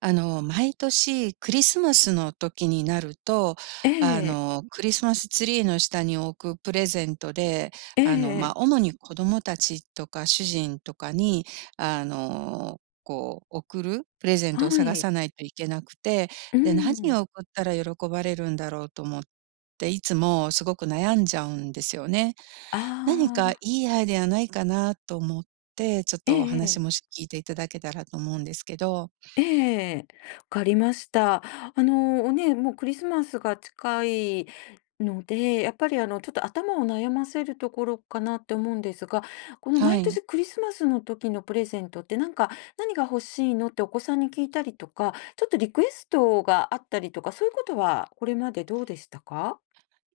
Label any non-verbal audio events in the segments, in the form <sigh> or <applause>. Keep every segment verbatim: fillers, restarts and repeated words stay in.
あの、毎年クリスマスの時になると、えあえ、の、クリスマスツリーの下に置くプレゼントで、えあの、ま、あえ、主に子供たちとか主人とかに、あの、こう、送るプレゼントをは探い。さないといけなくて、うーで、何ん。を送ったら喜ばれるんだろうと思って、いつもすごく悩んじゃうんですよね。あ何かあ、いいアイデアないかなと思って、ええええはいうんちょっとおああ話えもえし聞いていただけたらと思うんですけど。ええ、わかりました。あの、ね、もうクリスマスが近いので、やっぱりあの、ちょっと頭を悩ませるところかなって思うんですが、このは毎い。年クリスマスの時のプレゼントって、なんか「何が欲しいの？」ってお子さんに聞いたりとか、ちょっとリクエストがあったりとか、そういうことはこれまでどうでしたか？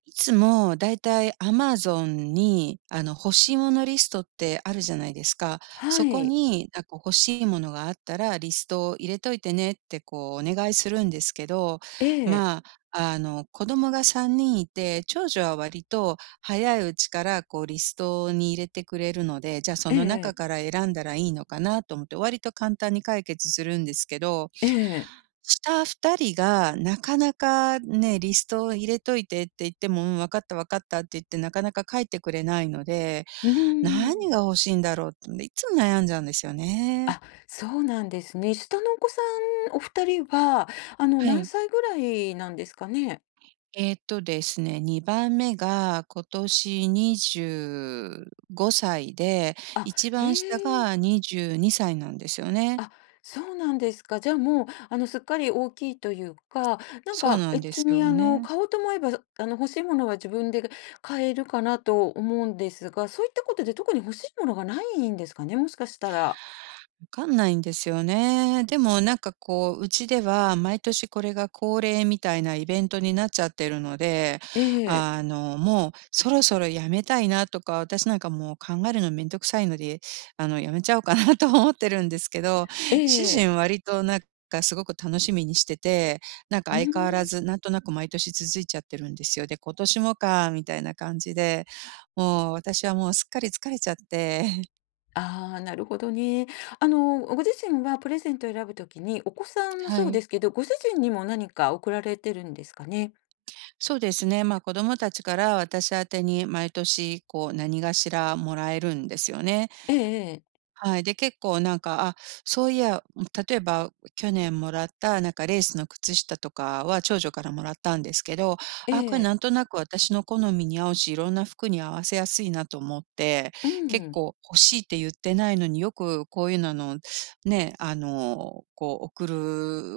いつもだいたい Amazon に、あの、欲しいものリストってあるじゃないですか。はそこい。に、なんか欲しいものがあったらリストを入れといてねってこうお願いするんですけど、ええ、まあ、あの、子供がさんにんいて、長女は割と早いうちからこうリストに入れてくれるので、じゃあそえの中えから選んだらいいのかなと思って、割と簡単に解決するんですけど、ええ、ええ。下ふたりがなかなかね、リストを入れといてって言っても、「うん、分かった分かった」って言って、なかなか書いてくれないので、うー何がん。欲しいんだろうってんで、いつも悩んじゃうんですよね。あ、そうなんですね。下のお子さんお二人は、あの、は何い。歳ぐらいなんですかね？えっとですね、にばんめが今年にじゅうごさいで、あ、一へ番下え。がにじゅうにさいなんですよね。あ、そうなんですか。じゃあ、もう、あの、すっかり大きいというか、なんそうか、なんで別すよに、あの、ね。買おうと思えば、あの、欲しいものは自分で買えるかなと思うんですが、そういったことで特に欲しいものがないんですかね？もしかしたら。かんないんですよね。でもなんかこう、うちでは毎年これが恒例みたいなイベントになっちゃってるので、ええ。あの、もうそろそろやめたいなとか、私なんかもう考えるのめんどくさいので、あの、やめちゃおうかな <laughs> と思ってるんですけど、え主え。人割となんかすごく楽しみにしてて、なんかうー相変わらん。ずなんとなく毎年続いちゃってるんですよ。で、今年もか、みたいな感じで、もう私はもうすっかり疲れちゃって、ああ、なるほどね。あの、ご自身はプレゼントを選ぶときに、お子さん <laughs> もはそうい。ですけど、ご主人にも何か贈られてるんですかね。そうですね。まあ、子どもたちから私宛てに毎年こう何がしらもらえるんですよね。ええ、はい、で、結構なんか、あ、そういや、例えば去年もらったなんかレースの靴下とかは長女からもらったんですけど、えあ、こえ、れええなんとなく私の好みに合うし、いろんな服に合わせやすいなと思って、う結ん。構欲しいって言ってないのによくこういうのの、ね、あの、こう送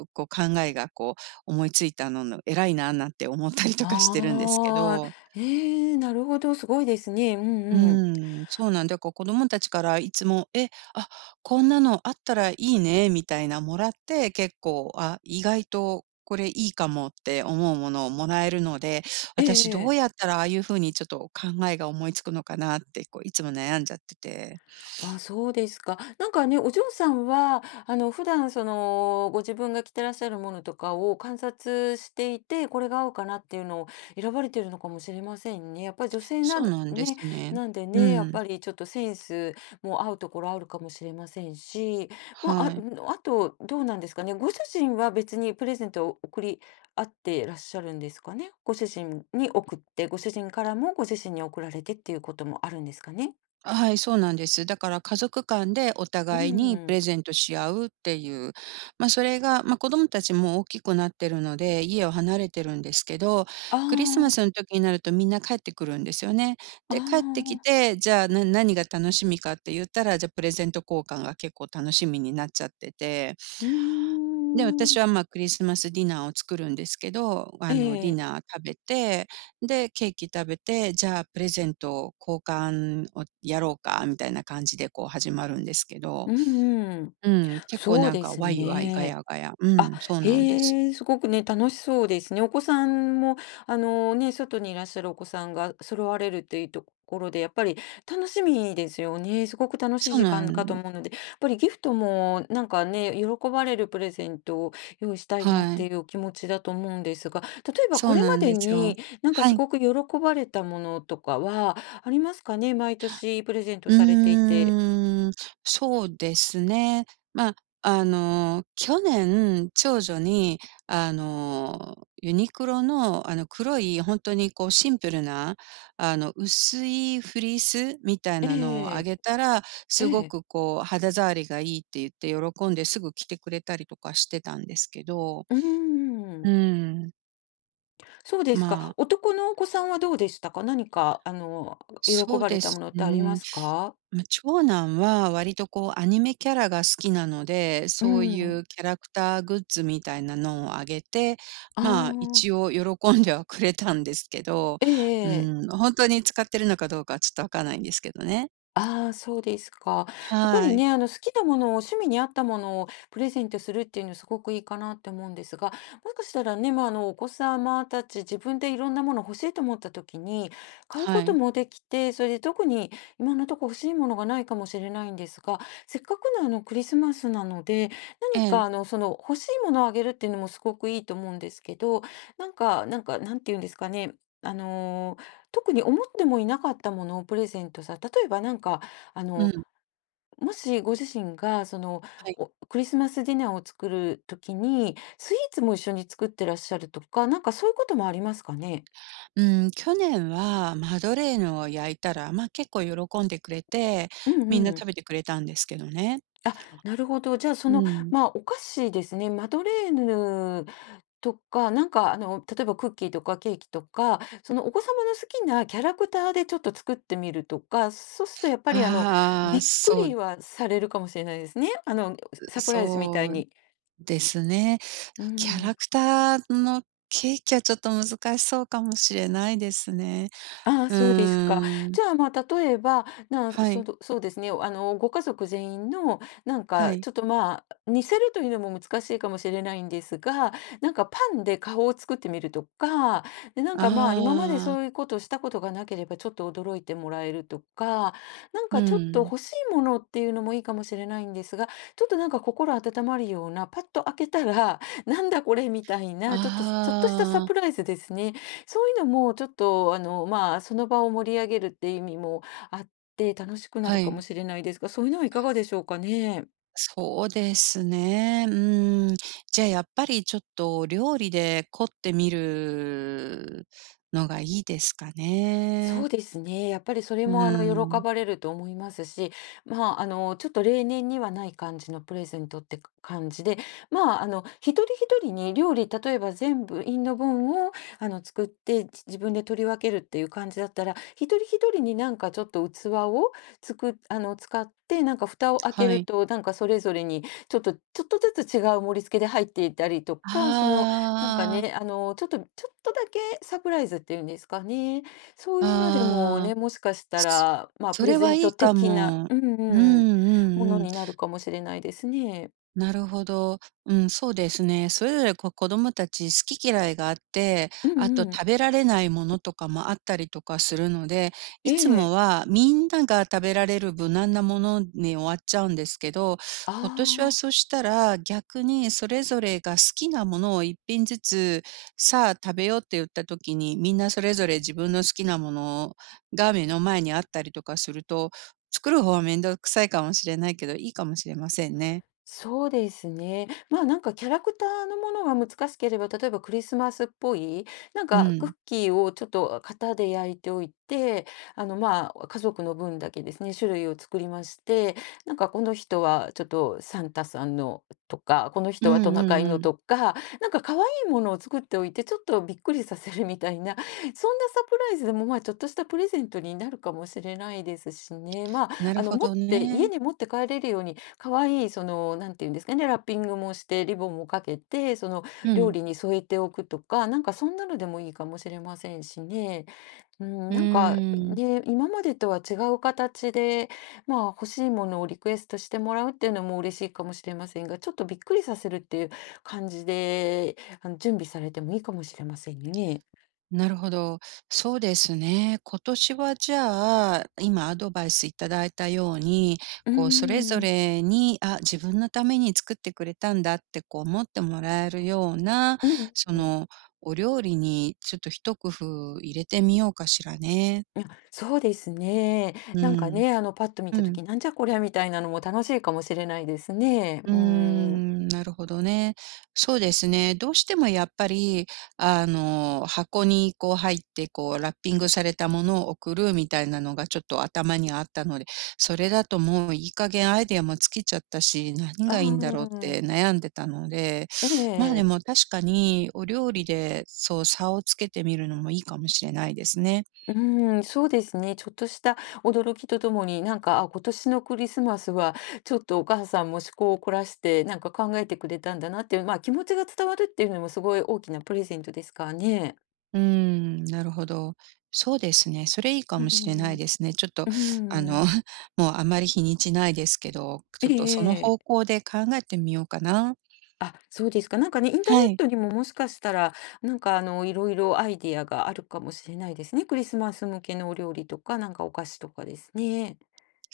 るこう考えがこう思いついたのの偉いななんて思ったりとかしてるんですけああ、ど。ええ、なるほど、すごいですね。ううんうん。ーん、そうなんだから、子供たちからいつも「え、あ、こんなのあったらいいね」みたいなもらって、結構「あ、意外とこれいいかも」って思うものをもらえるので、え私どうえ。やったらああいう風にちょっと考えが思いつくのかなって、こういつも悩んじゃってて。あ、そうですか。なんかね、お嬢さんは、あの、普段その、ご自分が着てらっしゃるものとかを観察していて、これが合うかなっていうのを選ばれてるのかもしれませんね。やっぱり女性なそん、うなんでね、すね。なんでうね、やっん、ぱりちょっとセンスも合うところあるかもしれませんし、まあ、あ、はい。あと、どうなんですかね。ご主人は別にプレゼントを送り合ってらっしゃるんですかね。ご主人に送って、ご主人からもご自身に送られてっていうこともあるんですかね。あ、はい、そうなんです。だから家族間でおう互いにプん。レゼントし合うっていう、まあ、それが、まあ、子供たちも大きくなってるので、家を離れてるんですけど、あクリスマあ、スの時になるとみんな帰ってくるんですよね。あで、帰ってきあ、て、じゃあ、な何が楽しみかって言ったら、じゃ、プレゼント交換が結構楽しみになっちゃってて。うーで、私は、ん。ま、クリスマスディナーを作るんですけど、あえの、ディえ。ナー食べて、で、ケーキ食べて、じゃあプレゼント交換をやろうかみたいな感じで、こう始まるんですけど、うんうん。うん、結構そうなんでかすワイワイガね。ヤガヤ、うあ、ん、そうなんです。へえ、すごくね、楽しそうですね。お子さんも、あのね、外にいらっしゃるお子さんが揃われるっていうところで、やっぱり楽しみですよね。すごく楽しいそう時な間かとん思うので、やっぱりギフトもなんかね、喜ばれるプレゼントを用意したいなっはい、ていうお気持ちだと思うんですが、例えばそこうれなまんでですよ。になんかはすい。ごく喜ばれたものとかはありますかね？毎年プレゼントうされていて。ーん、そうですね。まあ、あの、去年、長女に、あの、ユニクロの、あの、黒いほんとにこうシンプルな、あの、薄いフリースみたいなのをえあえ、げたら、えすごえ、くこう肌触りがいいって言って喜んで、すぐ着てくれたりとかしてたんですけど、うーうん。ーん、そうですまか。あ男のお子さんはどうでしたか？何かあの、喜そうばれでたもす。のっうてありまん。すか？ま、長男は割とこうアニメキャラが好きなので、うそういん。うキャラクターグッズみたいなのをあげて、あまあ、一あ。応喜んではくれたんですけど、えうえええ。ん、ほんとに使ってるのかどうかはちょっとわかんないんですけどね。ああ、そうですか。やっぱりはい。ね、あの、好きなものを趣味に合ったものをプレゼントするっていうのすごくいいかなって思うんですが、もしかしたらね、まあ、あの、お子様たち自分でいろんなもの欲しいと思った時に、買うこはとい。もできて、それで特に今のところ欲しいものがないかもしれないんですが、せっかくのあの、クリスマスなので、え何かえ。あの、その、欲しいものをあげるっていうのもすごくいいと思うんですけど、なんか、なんか、なんて言うんですかね、あのー特に思ってもいなかったものをプレゼントさ、例えばなんか、あうの、ん。もしご自身がその、はい。おクリスマスディナーを作るときに、スイーツも一緒に作ってらっしゃるとか、なんかそういうこともありますかね？うん、去年はマドレーヌを焼いたら、ま、結構喜んでくれて、うみんんなうん。食べてくれたんですけどね。あ、なるほど。じゃあ、そうの、ん。まあ、お菓子ですね、マドレーヌとか、なんかあの、例えばクッキーとかケーキとか、そのお子様の好きなキャラクターでちょっと作ってみるとか、そうするとやっぱりあの、あびあ、っくそう、りはされるかもしれないですね。あの、サプライズみたいそうに。ですね。うキャん。ラクターのケーキはちょっと難しそうかもしれないですね。ああ、うそうですか。ーん。じゃあ、まあ、例えば、なあはそい、のそうですね、あの、ご家族全員の、なんはか、い。ちょっと、まあ、似せるというのも難しいかもしれないんですが、なんか、パンで顔を作ってみるとか、で、なんか、まあ、今まであそういうあ、ことをしたことがなければ、ちょっと驚いてもらえるとか、なんうか、ちょっとん。欲しいものっていうのもいいかもしれないんですが、ちょっと、なんか、心温まるような、パッと開けたら、なんだこれみたいな、ちょっと、ちょっとしたサあプあ、ライズですね。そういうのもちょっと、あの、まあ、その場を盛り上げるって意味もあって、楽しくなはるかもい。しれないですが、そういうのはいかがでしょうかね？そうですね。うーん。じゃあやっぱりちょっと料理で凝ってみるのがいいですかそね。うですね。やっぱりそれうもあのー喜ん。ばれると思いますし、まあ、あのちょっと例年にはない感じのプレゼントって感じで、まあ、あの一人一人に料理、例えば全部インド分をあの作ってじ自分で取り分けるっていう感じだったら、一人一人になんかちょっと器をつく、あの使って、なんか蓋を開けはるい。と、なんかそれぞれにちょっとちょっとずつ違う盛り付けで入っていたりとあか、そのなんかあ、あね、あのちょっとちょっとだけサプライズっていうんですかね。そういうのでもあ。ね、もしかしたら、まあ、プそレれゼはンいトいか的な、も。うんうんううん、ものんうん、になるかもしれないですね。なるほど。うん、そうですね。それぞれこ子供たち好き嫌いがあって、うあとんうん。食べられないものとかもあったりとかするので、えいつえ。もはみんなが食べられる無難なものに終わっちゃうんですけど、あ今年はそあ。したら逆にそれぞれが好きなものを一品ずつ、さあ食べようって言った時に、みんなそれぞれ自分の好きなものが目の前にあったりとかすると、作る方はめんどくさいかもしれないけど、いいかもしれませんね。そうですね。まあなんかキャラクターのものが難しければ、例えばクリスマスっぽい、なんうかクッん。キーをちょっと型で焼いておいて、あのまあ家族の分だけですね、種類を作りまして、なんかこの人はちょっとサンタさんのとか、このうん人はトナうカんイうのん。とか、なんか可愛いものを作っておいて、ちょっとびっくりさせるみたいな、<laughs> そんなサプライズでもまあちょっとしたプレゼントになるかもしれないですしね。まあなあるのほ持っどて、家ね。に持って帰れるように可愛いその、なんていうんですかね、ラッピングもして、リボンもかけて、そのう料ん。理に添えておくとか、なんかそんなのでもいいかもしれませんしね。うん、うなんかーん。ね、今までとは違う形で、まあ欲しいものをリクエストしてもらうっていうのも嬉しいかもしれませんが、ちょっとびっくりさせるっていう感じで、あの準備されてもいいかもしれませんね。なるほど。そうですね。今年はじゃあ、今アドバイスいただいたように、こうそれうぞれに、あ、自分のために作ってくれたんだってこう思ってもらえるような、うんそうん。のお料理にちょっと一工夫入れてみようかしらね。いや、そうですね。うなんかん。ね、あの、パッと見うたん。時、なんじゃこりゃみたいなのも楽しいかもしれないですね。うーうん。ん、なるほどね。そうですね。どうしてもやっぱり、あの、箱にこう入って、こうラッピングされたものを送るみたいなのがちょっと頭にあったので、それだともういい加減アイデアも尽きちゃったし、何あがいいんだろうっあ、て悩んでたので、えまあ、でもえ。確かにお料理でそう差をつけてみるのもいいかもしれないですね。うん、そうですね。ちょっとした驚きとともに、なんか、あ、今年のクリスマスは、ちょっとお母さんも思考を凝らして、なんか考えてくれたんだなっていう、まあ、気持ちが伝わるっていうのもすごい大きなプレゼントですからね。うーん、なるほど。そうですね、それいいかうんもうしれないんですね。ちょっとうーあの、ん。<laughs> もうあまり日にちないですけど、えちょえっとそのえ方え。向で考えてみようかな。あ、そうですか。なんかね、インターネはッい、トにももしかしたら、なんかあの、いろいろアイディアがあるかもしれないですね。クリスマス向けのお料理とか、なんかお菓子とかですね。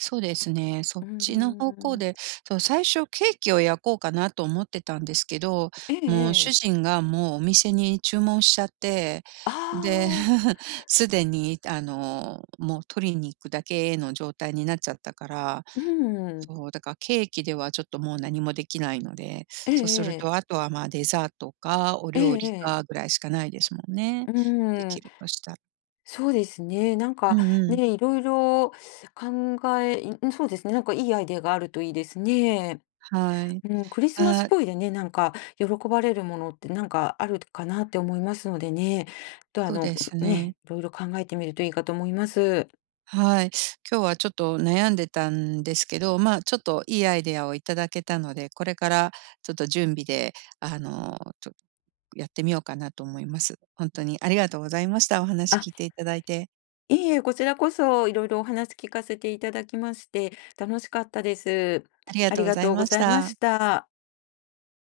そうですね、そうっーちの方向ん。で、そう、最初ケーキを焼こうかなと思ってたんですけど、ええもう主ええ。人がもうお店に注文しちゃって、あで、あ、<laughs> すでにあの、もう取りに行くだけの状態になっちゃったから、うん。そう、だからケーキではちょっともう何もできないので、ええそうするえとえ。あとは、まあ、デザートかおえ料理えかぐらいしかないですもんね。うでーきん。るとしたら。そうですね。なんうかんうん。ね、いろいろ考えいそうですね、なんかいいアイデアがあるといいですね。はい。うん、クリスマスっあ、ぽいでね、なんか喜ばれるものってなんかあるかなって思いますのでね、とあそうの、ですね。ね、いろいろ考えてみるといいかと思います。はい。今日はちょっと悩んでたんですけど、まあ、ちょっといいアイデアをいただけたので、これからちょっと準備で、あの、とやってみようかなと思います。本当にありがとうございました。お話あ、聞いていただいて。いえいえ、こちらこそいろいろお話聞かせていただきまして、楽しかったです。ありがあとりうごがざというごましざいまた。した。